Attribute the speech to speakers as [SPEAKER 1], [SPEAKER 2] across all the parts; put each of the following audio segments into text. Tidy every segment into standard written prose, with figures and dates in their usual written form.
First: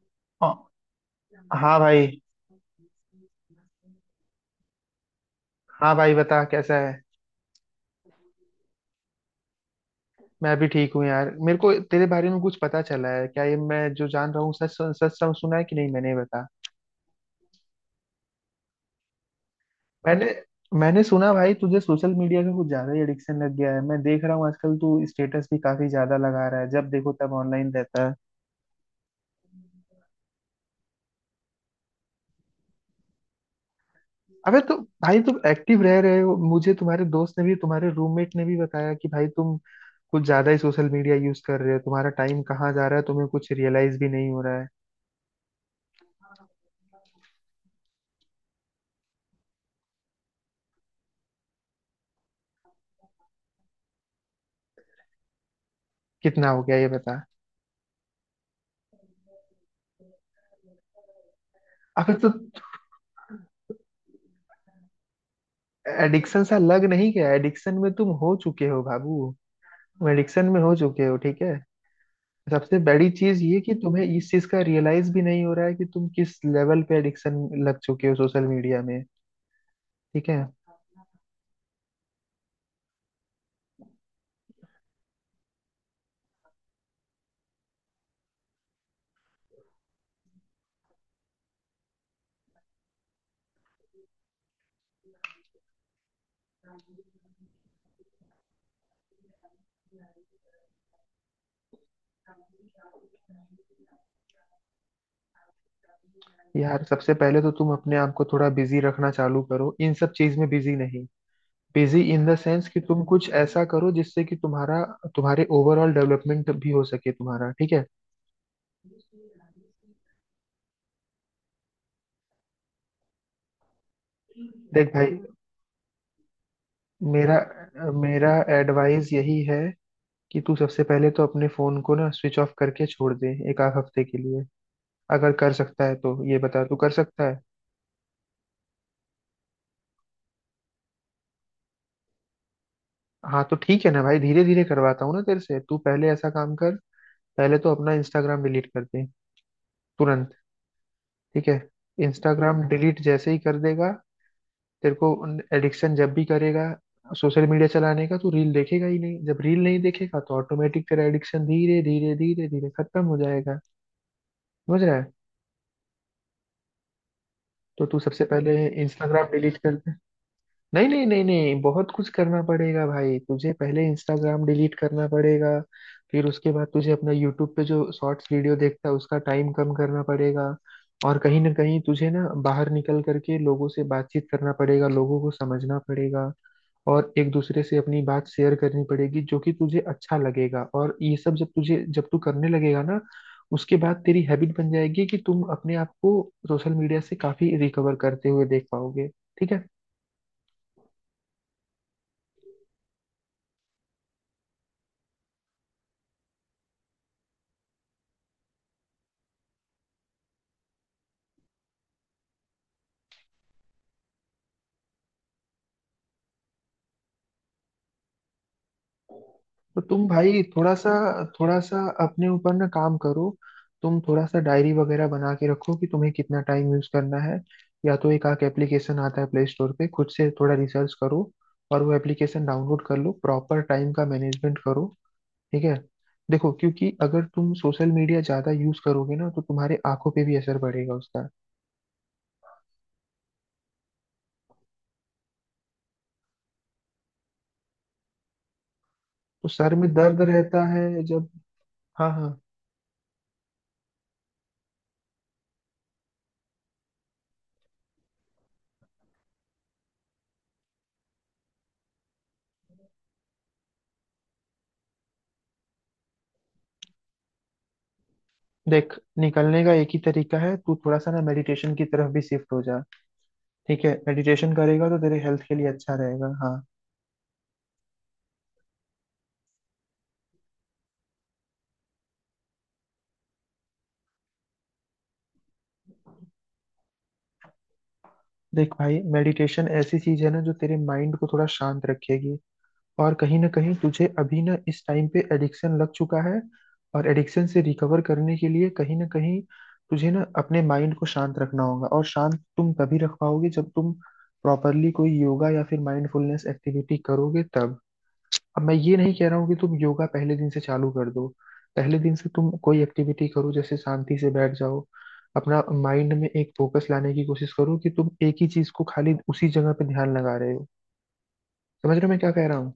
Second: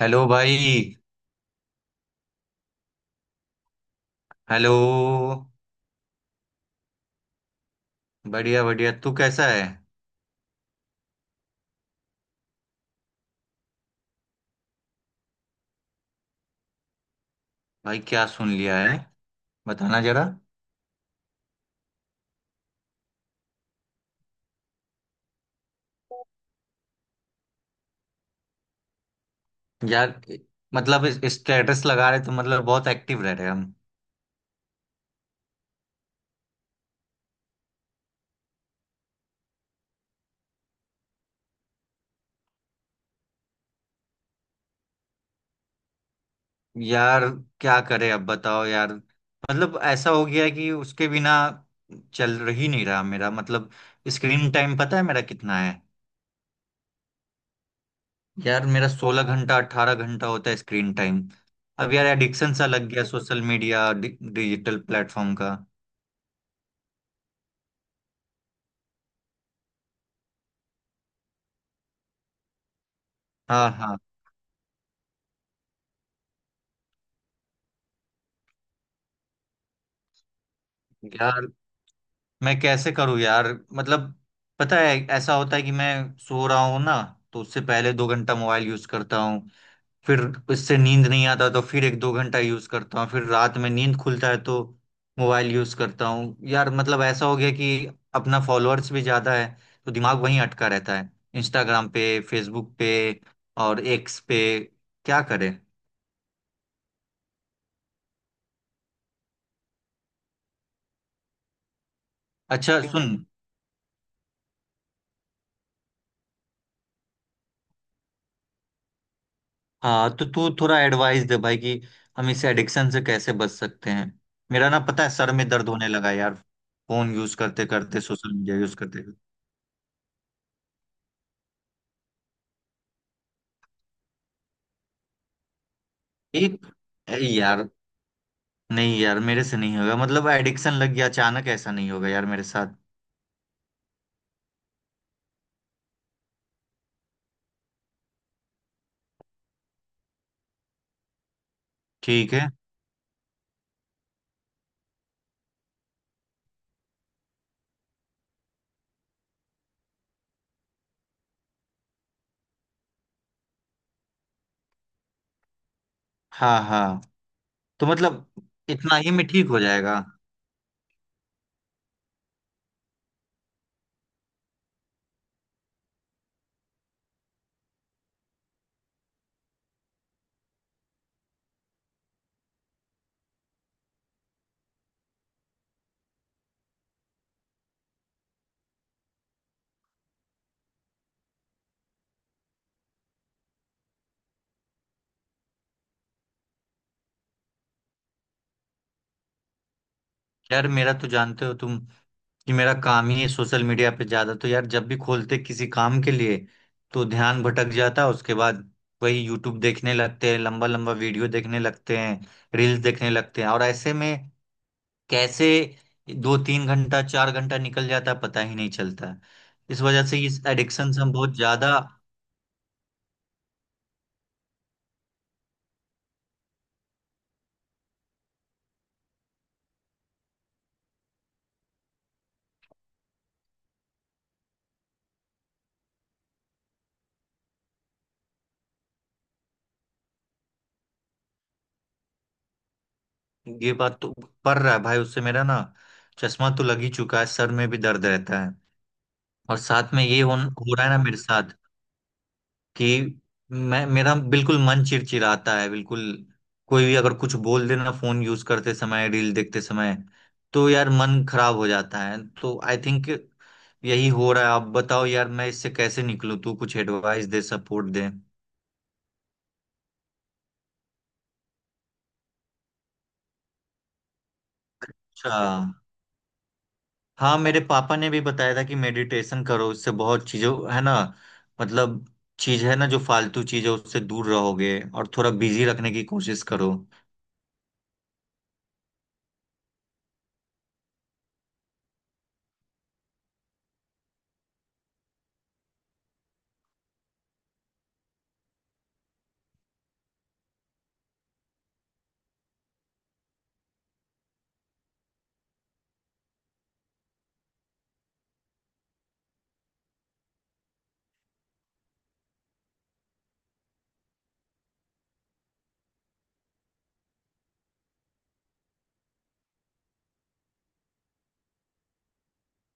[SPEAKER 1] Hello
[SPEAKER 2] हाँ
[SPEAKER 1] भाई।
[SPEAKER 2] हाँ भाई।
[SPEAKER 1] हेलो।
[SPEAKER 2] हाँ भाई बता कैसा है?
[SPEAKER 1] बढ़िया बढ़िया, तू कैसा है?
[SPEAKER 2] मैं भी ठीक हूँ यार। मेरे को तेरे बारे में कुछ पता चला है क्या? ये मैं जो जान रहा हूँ सच सच सब सुना है कि नहीं मैंने बता।
[SPEAKER 1] भाई क्या सुन लिया है, बताना जरा।
[SPEAKER 2] मैंने मैंने सुना भाई तुझे सोशल मीडिया का कुछ ज्यादा ही एडिक्शन लग गया है। मैं देख रहा हूँ आजकल तू स्टेटस भी काफी ज्यादा लगा रहा है, जब देखो तब ऑनलाइन रहता है।
[SPEAKER 1] यार मतलब स्टेटस लगा रहे तो मतलब बहुत एक्टिव रह रहे हम।
[SPEAKER 2] अबे तो भाई, तुम एक्टिव रह रहे हो। मुझे तुम्हारे दोस्त ने भी, तुम्हारे रूममेट ने भी बताया कि भाई तुम कुछ ज्यादा ही सोशल मीडिया यूज कर रहे हो। तुम्हारा टाइम कहाँ जा रहा है, तुम्हें कुछ रियलाइज भी नहीं हो रहा है।
[SPEAKER 1] यार क्या करें, अब बताओ यार। मतलब ऐसा हो गया है कि उसके बिना चल ही नहीं रहा मेरा, मतलब स्क्रीन टाइम पता है मेरा कितना है?
[SPEAKER 2] कितना हो गया ये बता।
[SPEAKER 1] यार मेरा 16 घंटा 18 घंटा होता है स्क्रीन टाइम। अब यार
[SPEAKER 2] अबे तो
[SPEAKER 1] एडिक्शन सा लग गया सोशल मीडिया डिजिटल प्लेटफॉर्म का।
[SPEAKER 2] एडिक्शन सा लग नहीं गया, एडिक्शन में तुम हो चुके हो बाबू। एडिक्शन में हो चुके हो। ठीक है। सबसे बड़ी चीज ये
[SPEAKER 1] हाँ
[SPEAKER 2] कि
[SPEAKER 1] हाँ।
[SPEAKER 2] तुम्हें इस चीज का रियलाइज भी नहीं हो रहा है कि तुम किस लेवल पे एडिक्शन लग चुके हो सोशल मीडिया में। ठीक है।
[SPEAKER 1] यार मैं कैसे करूँ यार? मतलब, पता है ऐसा होता है कि मैं सो रहा हूँ ना, तो उससे पहले 2 घंटा मोबाइल यूज करता हूँ। फिर उससे नींद नहीं आता तो फिर 1-2 घंटा यूज करता हूँ। फिर रात में नींद खुलता है तो मोबाइल यूज करता हूँ यार। मतलब ऐसा हो गया कि अपना फॉलोअर्स भी ज्यादा है, तो दिमाग वहीं अटका रहता है, इंस्टाग्राम पे, फेसबुक पे और एक्स पे। क्या करें?
[SPEAKER 2] यार सबसे पहले तो तुम अपने आप को थोड़ा बिजी रखना चालू करो। इन सब चीज में बिजी नहीं, बिजी इन द सेंस
[SPEAKER 1] अच्छा
[SPEAKER 2] कि तुम
[SPEAKER 1] सुन,
[SPEAKER 2] कुछ ऐसा करो जिससे कि तुम्हारा तुम्हारे ओवरऑल डेवलपमेंट भी हो सके तुम्हारा। ठीक है।
[SPEAKER 1] हाँ तो तू थोड़ा एडवाइस दे भाई कि हम इस एडिक्शन से कैसे बच सकते हैं? मेरा ना,
[SPEAKER 2] देख
[SPEAKER 1] पता है,
[SPEAKER 2] भाई,
[SPEAKER 1] सर में दर्द होने लगा यार, फोन यूज
[SPEAKER 2] मेरा
[SPEAKER 1] करते करते,
[SPEAKER 2] मेरा
[SPEAKER 1] सोशल मीडिया यूज करते
[SPEAKER 2] एडवाइस
[SPEAKER 1] करते।
[SPEAKER 2] यही है कि तू सबसे पहले तो अपने फोन को ना स्विच ऑफ करके छोड़ दे एक आध हफ्ते के लिए। अगर कर सकता है तो ये बता,
[SPEAKER 1] एक
[SPEAKER 2] तू कर
[SPEAKER 1] ए
[SPEAKER 2] सकता है?
[SPEAKER 1] यार, नहीं यार, मेरे से नहीं होगा। मतलब एडिक्शन लग गया, अचानक ऐसा नहीं होगा यार मेरे साथ।
[SPEAKER 2] हाँ तो ठीक है ना भाई, धीरे धीरे करवाता हूँ ना तेरे से। तू पहले ऐसा काम कर, पहले तो अपना इंस्टाग्राम डिलीट कर दे। तुरंत। ठीक है।
[SPEAKER 1] ठीक है।
[SPEAKER 2] इंस्टाग्राम डिलीट जैसे ही कर देगा, तेरे को एडिक्शन जब भी करेगा सोशल मीडिया चलाने का, तू रील देखेगा ही नहीं। जब रील नहीं देखेगा तो ऑटोमेटिक तेरा एडिक्शन धीरे धीरे धीरे धीरे खत्म हो जाएगा। समझ रहा है?
[SPEAKER 1] हाँ हाँ, तो
[SPEAKER 2] तो तू सबसे
[SPEAKER 1] मतलब
[SPEAKER 2] पहले
[SPEAKER 1] इतना ही में
[SPEAKER 2] इंस्टाग्राम
[SPEAKER 1] ठीक
[SPEAKER 2] डिलीट
[SPEAKER 1] हो
[SPEAKER 2] कर दे।
[SPEAKER 1] जाएगा?
[SPEAKER 2] नहीं नहीं नहीं नहीं, बहुत कुछ करना पड़ेगा भाई तुझे। पहले इंस्टाग्राम डिलीट करना पड़ेगा। फिर उसके बाद तुझे अपना यूट्यूब पे जो शॉर्ट्स वीडियो देखता है उसका टाइम कम करना पड़ेगा। और कहीं ना कहीं तुझे ना बाहर निकल करके लोगों से बातचीत करना पड़ेगा, लोगों को समझना पड़ेगा। और एक दूसरे से अपनी बात शेयर करनी पड़ेगी जो कि तुझे अच्छा लगेगा। और ये सब जब तू करने लगेगा ना, उसके बाद तेरी हैबिट बन जाएगी कि तुम अपने आप को सोशल मीडिया से काफी रिकवर करते हुए देख पाओगे। ठीक है।
[SPEAKER 1] यार मेरा तो जानते हो तुम कि मेरा काम ही है सोशल मीडिया पे ज्यादा, तो यार जब भी खोलते किसी काम के लिए, तो ध्यान भटक जाता है। उसके बाद वही यूट्यूब देखने लगते हैं, लंबा लंबा वीडियो देखने लगते हैं, रील्स देखने लगते हैं। और ऐसे में कैसे 2-3 घंटा 4 घंटा निकल जाता है पता ही नहीं चलता है।
[SPEAKER 2] तो
[SPEAKER 1] इस
[SPEAKER 2] तुम
[SPEAKER 1] वजह से इस
[SPEAKER 2] भाई थोड़ा सा,
[SPEAKER 1] एडिक्शन से हम बहुत
[SPEAKER 2] थोड़ा
[SPEAKER 1] ज्यादा,
[SPEAKER 2] सा अपने ऊपर ना काम करो। तुम थोड़ा सा डायरी वगैरह बना के रखो कि तुम्हें कितना टाइम यूज करना है। या तो एक आक एप्लीकेशन आता है प्ले स्टोर पे, खुद से थोड़ा रिसर्च करो और वो एप्लीकेशन डाउनलोड कर लो। प्रॉपर टाइम का मैनेजमेंट करो। ठीक है। देखो क्योंकि अगर तुम सोशल मीडिया ज्यादा यूज करोगे ना तो तुम्हारे आंखों पे भी असर पड़ेगा उसका।
[SPEAKER 1] ये बात तो, पड़ रहा है भाई, उससे मेरा ना चश्मा तो लग ही चुका है, सर में भी दर्द रहता है।
[SPEAKER 2] तो
[SPEAKER 1] और
[SPEAKER 2] सर में
[SPEAKER 1] साथ में
[SPEAKER 2] दर्द
[SPEAKER 1] ये हो,
[SPEAKER 2] रहता
[SPEAKER 1] हो रहा है
[SPEAKER 2] है
[SPEAKER 1] ना मेरे
[SPEAKER 2] जब।
[SPEAKER 1] साथ
[SPEAKER 2] हाँ हाँ।
[SPEAKER 1] कि मैं, मेरा बिल्कुल मन चिड़चिड़ाता है, बिल्कुल। कोई भी अगर कुछ बोल देना फोन यूज करते समय, रील देखते समय, तो यार मन खराब हो जाता है। तो आई थिंक यही हो रहा है। आप बताओ यार, मैं इससे कैसे निकलूं? तू कुछ एडवाइस दे, सपोर्ट दे।
[SPEAKER 2] देख निकलने का एक ही तरीका है, तू थोड़ा सा ना मेडिटेशन की तरफ भी शिफ्ट हो जा। ठीक है। मेडिटेशन करेगा तो तेरे
[SPEAKER 1] अच्छा।
[SPEAKER 2] हेल्थ के लिए अच्छा रहेगा। हाँ।
[SPEAKER 1] हाँ, मेरे पापा ने भी बताया था कि मेडिटेशन करो, उससे बहुत चीजों है ना, मतलब चीज है ना, जो फालतू चीज है उससे दूर रहोगे और थोड़ा बिजी रखने की कोशिश करो।
[SPEAKER 2] देख भाई मेडिटेशन ऐसी चीज है ना जो तेरे माइंड को थोड़ा शांत रखेगी। और कहीं ना कहीं तुझे अभी ना इस टाइम पे एडिक्शन लग चुका है। और एडिक्शन से रिकवर करने के लिए कहीं ना कहीं तुझे ना अपने माइंड को शांत रखना होगा। और शांत तुम तभी रख पाओगे जब तुम प्रॉपरली कोई योगा या फिर माइंडफुलनेस एक्टिविटी करोगे तब। अब मैं ये नहीं कह रहा हूँ कि तुम योगा पहले दिन से चालू कर दो। पहले दिन से तुम कोई एक्टिविटी करो, जैसे शांति से बैठ जाओ। अपना माइंड में एक फोकस लाने की कोशिश करो कि तुम एक ही चीज को खाली उसी जगह पे ध्यान लगा रहे हो। समझ रहे हो मैं क्या कह रहा हूँ?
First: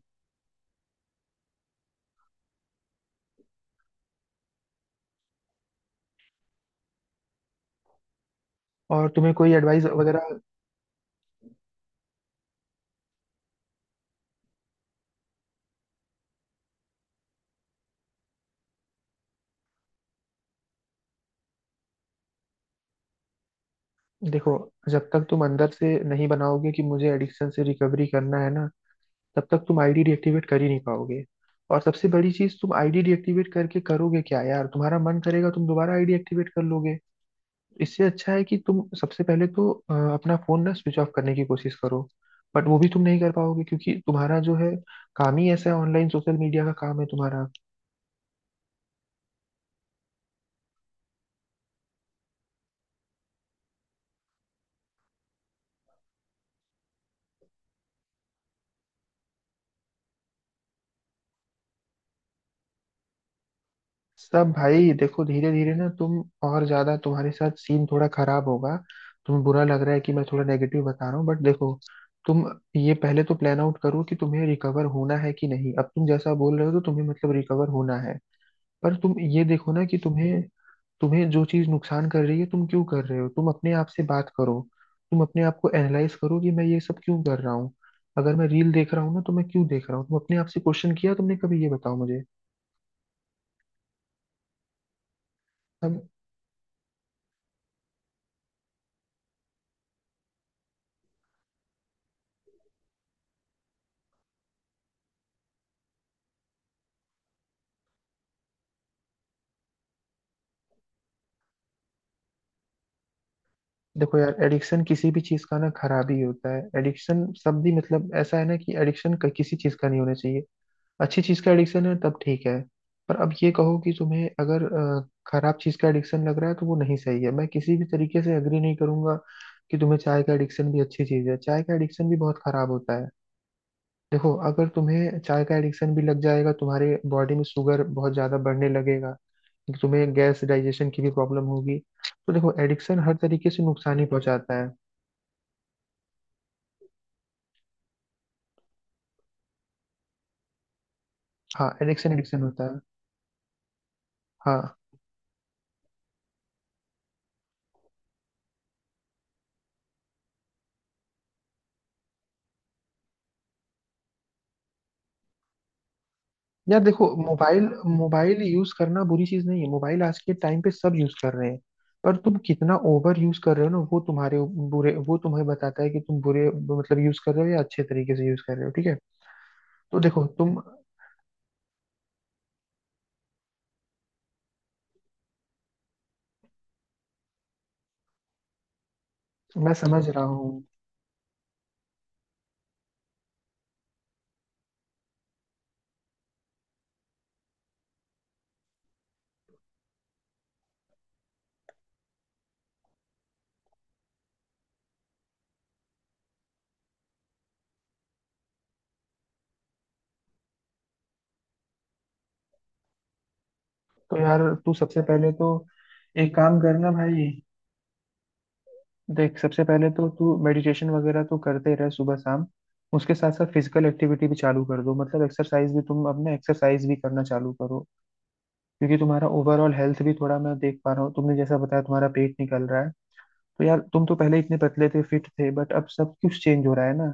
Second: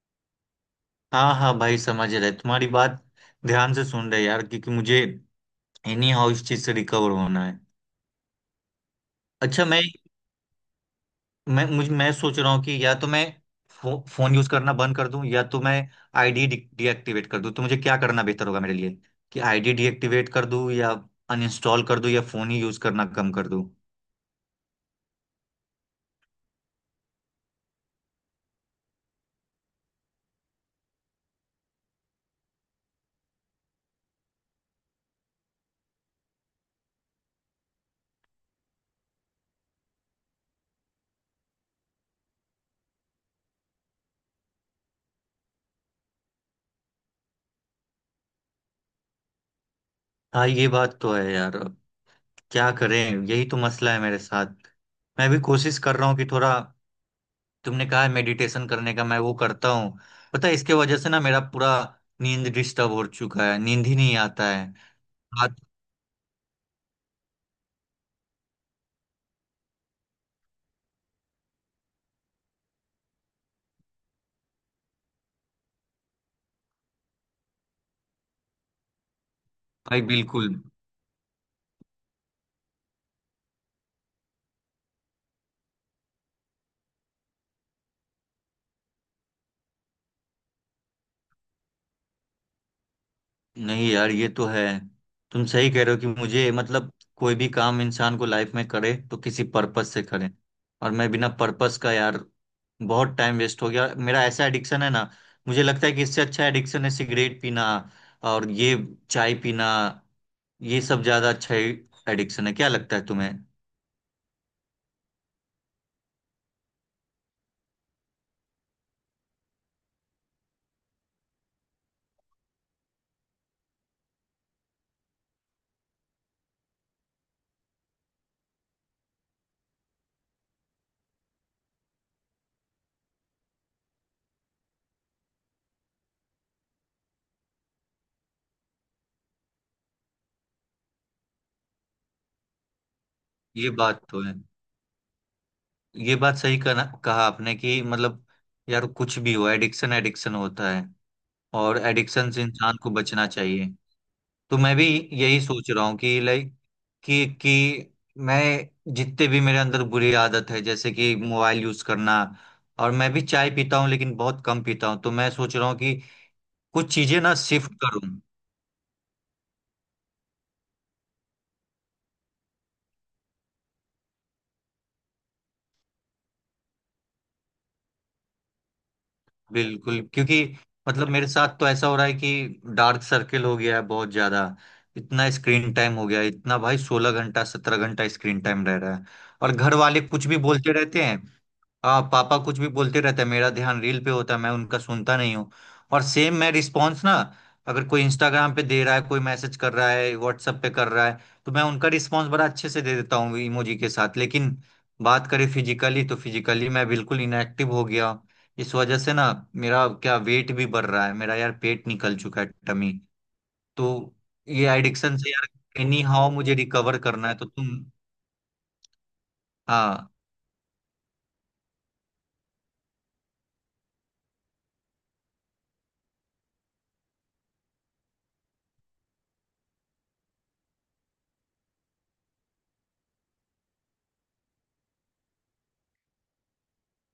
[SPEAKER 1] हाँ हाँ भाई, समझ रहे तुम्हारी बात, ध्यान से सुन रहे यार, क्योंकि मुझे एनी हाउ इस चीज से रिकवर होना है।
[SPEAKER 2] और तुम्हें कोई
[SPEAKER 1] अच्छा, मैं
[SPEAKER 2] एडवाइस वगैरह।
[SPEAKER 1] मैं मुझे मैं सोच रहा हूँ कि या तो मैं फोन यूज करना बंद कर दूं, या तो मैं आईडी डीएक्टिवेट कर दूं। तो मुझे क्या करना बेहतर होगा मेरे लिए, कि आईडी डीएक्टिवेट कर दूं, या अनइंस्टॉल कर दूं, या फोन ही यूज करना कम कर दूं?
[SPEAKER 2] देखो, जब तक तुम अंदर से नहीं बनाओगे कि मुझे एडिक्शन से रिकवरी करना है ना, तब तक तुम आईडी डिएक्टिवेट कर ही नहीं पाओगे। और सबसे बड़ी चीज, तुम आईडी डिएक्टिवेट करके करोगे क्या यार? तुम्हारा मन करेगा तुम दोबारा आईडी एक्टिवेट कर लोगे। इससे अच्छा है कि तुम सबसे पहले तो अपना फोन ना स्विच ऑफ करने की कोशिश करो। बट वो भी तुम नहीं कर पाओगे क्योंकि तुम्हारा जो है काम ही ऐसा है, ऑनलाइन सोशल मीडिया का काम है तुम्हारा।
[SPEAKER 1] हाँ, ये बात तो है यार। अब क्या करें? यही तो मसला है मेरे साथ। मैं भी कोशिश कर रहा हूँ कि थोड़ा, तुमने कहा है मेडिटेशन करने का, मैं वो करता हूँ। पता है, इसके वजह से ना मेरा पूरा नींद डिस्टर्ब हो चुका है, नींद ही नहीं आता
[SPEAKER 2] सब
[SPEAKER 1] है
[SPEAKER 2] भाई देखो, धीरे
[SPEAKER 1] रात।
[SPEAKER 2] धीरे ना तुम और ज्यादा, तुम्हारे साथ सीन थोड़ा खराब होगा। तुम्हें बुरा लग रहा है कि मैं थोड़ा नेगेटिव बता रहा हूँ बट देखो, तुम ये पहले तो प्लान आउट करो कि तुम्हें रिकवर होना है कि नहीं। अब तुम जैसा बोल रहे हो तो तुम्हें मतलब रिकवर होना है। पर तुम ये देखो ना कि
[SPEAKER 1] भाई
[SPEAKER 2] तुम्हें
[SPEAKER 1] बिल्कुल,
[SPEAKER 2] तुम्हें जो चीज नुकसान कर रही है तुम क्यों कर रहे हो। तुम अपने आप से बात करो, तुम अपने आप को एनालाइज करो कि मैं ये सब क्यों कर रहा हूँ। अगर मैं रील देख रहा हूँ ना तो मैं क्यों देख रहा हूँ? तुम अपने आप से क्वेश्चन किया तुमने कभी? ये बताओ मुझे।
[SPEAKER 1] नहीं यार ये तो है, तुम सही कह रहे
[SPEAKER 2] अब
[SPEAKER 1] हो कि मुझे, मतलब कोई भी काम इंसान को लाइफ में करे तो किसी पर्पस से करे। और मैं बिना पर्पस का यार बहुत टाइम वेस्ट हो गया मेरा, ऐसा एडिक्शन है ना। मुझे लगता है कि इससे अच्छा एडिक्शन है सिगरेट पीना, और ये चाय पीना, ये सब ज्यादा अच्छा एडिक्शन है, क्या लगता है तुम्हें?
[SPEAKER 2] देखो यार, एडिक्शन किसी भी चीज का ना खराबी होता है। एडिक्शन शब्द ही मतलब ऐसा है ना, कि एडिक्शन किसी चीज का नहीं होना चाहिए। अच्छी चीज का एडिक्शन है तब ठीक है। पर अब ये कहो कि तुम्हें अगर खराब चीज का एडिक्शन लग रहा है तो वो नहीं सही है। मैं किसी भी तरीके से एग्री नहीं करूंगा कि तुम्हें चाय का एडिक्शन भी अच्छी चीज है। चाय का एडिक्शन भी बहुत खराब होता है। देखो, अगर तुम्हें चाय का एडिक्शन भी लग जाएगा, तुम्हारे बॉडी में शुगर बहुत ज्यादा बढ़ने लगेगा। तो तुम्हें गैस डाइजेशन की भी प्रॉब्लम होगी। तो देखो एडिक्शन हर तरीके से
[SPEAKER 1] ये
[SPEAKER 2] नुकसान
[SPEAKER 1] बात
[SPEAKER 2] ही
[SPEAKER 1] तो है,
[SPEAKER 2] पहुंचाता है।
[SPEAKER 1] ये बात सही कहा कहा आपने कि मतलब यार कुछ भी हो, एडिक्शन एडिक्शन होता है,
[SPEAKER 2] हाँ
[SPEAKER 1] और
[SPEAKER 2] एडिक्शन
[SPEAKER 1] एडिक्शन से
[SPEAKER 2] एडिक्शन होता
[SPEAKER 1] इंसान
[SPEAKER 2] है।
[SPEAKER 1] को बचना चाहिए। तो मैं
[SPEAKER 2] हाँ।
[SPEAKER 1] भी यही सोच रहा हूँ कि लाइक, कि मैं जितने भी मेरे अंदर बुरी आदत है, जैसे कि मोबाइल यूज करना, और मैं भी चाय पीता हूँ लेकिन बहुत कम पीता हूँ, तो मैं सोच रहा हूँ कि
[SPEAKER 2] यार
[SPEAKER 1] कुछ
[SPEAKER 2] देखो
[SPEAKER 1] चीजें ना
[SPEAKER 2] मोबाइल,
[SPEAKER 1] शिफ्ट करूँ।
[SPEAKER 2] मोबाइल यूज करना बुरी चीज नहीं है। मोबाइल आज के टाइम पे सब यूज कर रहे हैं। पर तुम कितना ओवर यूज कर रहे हो ना, वो तुम्हारे बुरे, वो तुम्हें बताता है कि तुम बुरे मतलब यूज कर रहे हो या अच्छे तरीके से यूज कर रहे हो। ठीक है। तो
[SPEAKER 1] बिल्कुल,
[SPEAKER 2] देखो
[SPEAKER 1] क्योंकि
[SPEAKER 2] तुम।
[SPEAKER 1] मतलब मेरे साथ तो ऐसा हो रहा है कि डार्क सर्किल हो गया है बहुत ज्यादा। इतना स्क्रीन टाइम हो गया है, इतना भाई, 16 घंटा 17 घंटा स्क्रीन टाइम रह रहा है, और
[SPEAKER 2] मैं
[SPEAKER 1] घर वाले
[SPEAKER 2] समझ रहा
[SPEAKER 1] कुछ भी
[SPEAKER 2] हूँ।
[SPEAKER 1] बोलते रहते हैं। हाँ, पापा कुछ भी बोलते रहते हैं, मेरा ध्यान रील पे होता है, मैं उनका सुनता नहीं हूँ। और सेम मैं रिस्पॉन्स ना, अगर कोई इंस्टाग्राम पे दे रहा है, कोई मैसेज कर रहा है व्हाट्सएप पे कर रहा है, तो मैं उनका रिस्पॉन्स बड़ा अच्छे से दे देता हूँ इमोजी के साथ। लेकिन बात करें फिजिकली, तो फिजिकली मैं बिल्कुल इनएक्टिव हो गया। इस वजह से ना मेरा क्या वेट भी बढ़ रहा है, मेरा यार पेट निकल चुका है, टमी। तो
[SPEAKER 2] तो यार
[SPEAKER 1] ये
[SPEAKER 2] तू सबसे
[SPEAKER 1] एडिक्शन से
[SPEAKER 2] पहले तो
[SPEAKER 1] यार एनी हाउ
[SPEAKER 2] एक
[SPEAKER 1] मुझे
[SPEAKER 2] काम करना
[SPEAKER 1] रिकवर
[SPEAKER 2] भाई।
[SPEAKER 1] करना है, तो तुम।
[SPEAKER 2] देख सबसे पहले तो
[SPEAKER 1] हाँ
[SPEAKER 2] तू मेडिटेशन वगैरह तो करते रहे सुबह शाम। उसके साथ साथ फिजिकल एक्टिविटी भी चालू कर दो, मतलब एक्सरसाइज भी, तुम अपने एक्सरसाइज भी करना चालू करो। क्योंकि तुम्हारा ओवरऑल हेल्थ भी थोड़ा मैं देख पा रहा हूँ, तुमने जैसा बताया तुम्हारा पेट निकल रहा है। तो यार तुम तो पहले इतने पतले थे, फिट थे, बट अब सब कुछ चेंज हो रहा है ना।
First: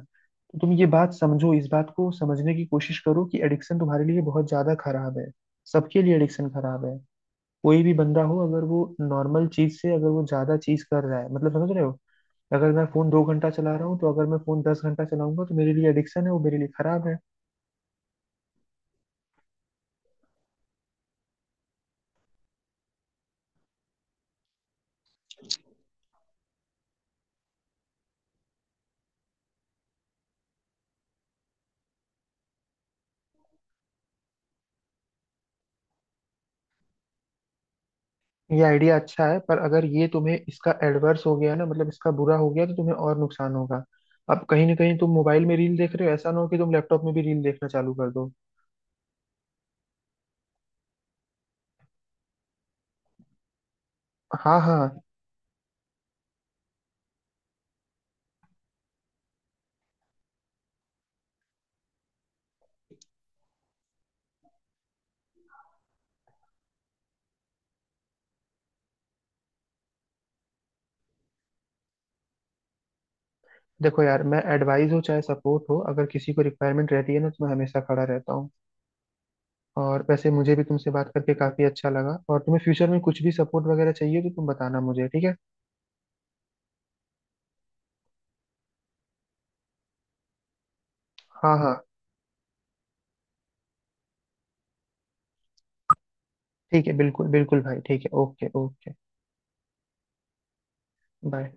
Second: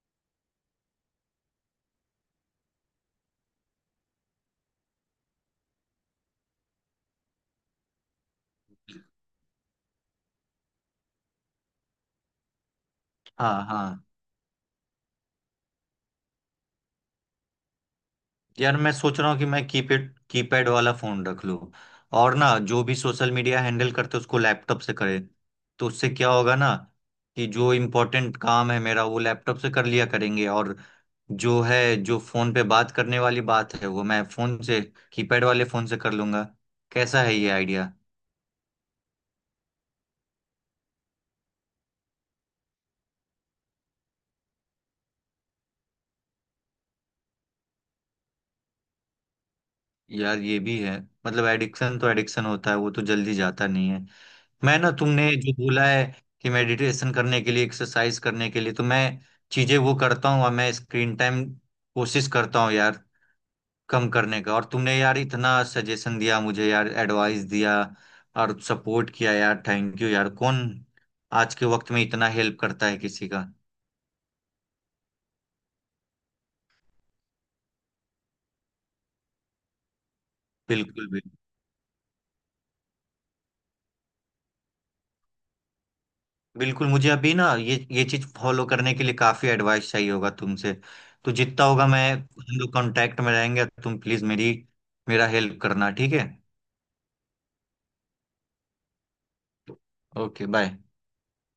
[SPEAKER 2] तो तुम ये बात समझो, इस बात को समझने की कोशिश करो कि एडिक्शन तुम्हारे लिए बहुत ज्यादा खराब है। सबके लिए एडिक्शन खराब है। कोई भी बंदा हो, अगर वो नॉर्मल चीज से अगर वो ज्यादा चीज कर रहा है, मतलब समझ रहे हो? अगर मैं फोन 2 घंटा
[SPEAKER 1] हाँ
[SPEAKER 2] चला रहा हूँ,
[SPEAKER 1] हाँ।
[SPEAKER 2] तो अगर मैं फोन 10 घंटा चलाऊंगा तो मेरे लिए एडिक्शन है, वो मेरे लिए खराब है।
[SPEAKER 1] यार मैं सोच रहा हूँ कि मैं कीपैड कीपैड वाला फोन रख लूँ, और ना जो भी सोशल मीडिया हैंडल करते उसको लैपटॉप से करे। तो उससे क्या होगा ना, कि जो इम्पोर्टेंट काम है मेरा वो लैपटॉप से कर लिया करेंगे, और जो है जो फोन पे बात करने वाली बात है वो मैं फोन से, कीपैड वाले फोन से कर लूंगा। कैसा है ये आइडिया?
[SPEAKER 2] ये आइडिया अच्छा है पर अगर ये तुम्हें इसका एडवर्स हो गया ना, मतलब इसका बुरा हो गया, तो तुम्हें और नुकसान होगा। अब कहीं ना कहीं तुम मोबाइल में रील देख रहे हो, ऐसा ना हो कि तुम लैपटॉप में भी रील देखना चालू कर दो।
[SPEAKER 1] यार ये भी है, मतलब एडिक्शन तो एडिक्शन होता है, वो तो जल्दी जाता नहीं है।
[SPEAKER 2] हाँ
[SPEAKER 1] मैं ना,
[SPEAKER 2] हाँ।
[SPEAKER 1] तुमने जो बोला है कि मेडिटेशन करने के लिए, एक्सरसाइज करने के लिए, तो मैं चीजें वो करता हूँ, और मैं स्क्रीन टाइम कोशिश करता हूँ यार कम करने का। और तुमने यार इतना सजेशन दिया मुझे यार, एडवाइस दिया और सपोर्ट किया यार, थैंक यू यार। कौन आज के वक्त में इतना हेल्प करता है किसी का?
[SPEAKER 2] देखो यार, मैं एडवाइस हो चाहे सपोर्ट हो, अगर किसी को रिक्वायरमेंट रहती है ना तो मैं हमेशा खड़ा रहता हूँ। और वैसे मुझे भी तुमसे
[SPEAKER 1] बिल्कुल
[SPEAKER 2] बात
[SPEAKER 1] भी,
[SPEAKER 2] करके काफी अच्छा लगा। और तुम्हें फ्यूचर में कुछ भी सपोर्ट वगैरह चाहिए तो तुम बताना मुझे। ठीक है।
[SPEAKER 1] बिल्कुल मुझे अभी ना ये चीज फॉलो करने के लिए काफी एडवाइस चाहिए होगा तुमसे, तो
[SPEAKER 2] हाँ
[SPEAKER 1] जितना
[SPEAKER 2] हाँ
[SPEAKER 1] होगा, मैं, हम लोग कांटेक्ट में रहेंगे, तुम प्लीज मेरी, मेरा हेल्प करना, ठीक है?
[SPEAKER 2] ठीक है, बिल्कुल बिल्कुल भाई। ठीक है। Okay, okay.
[SPEAKER 1] Okay bye.
[SPEAKER 2] Bye.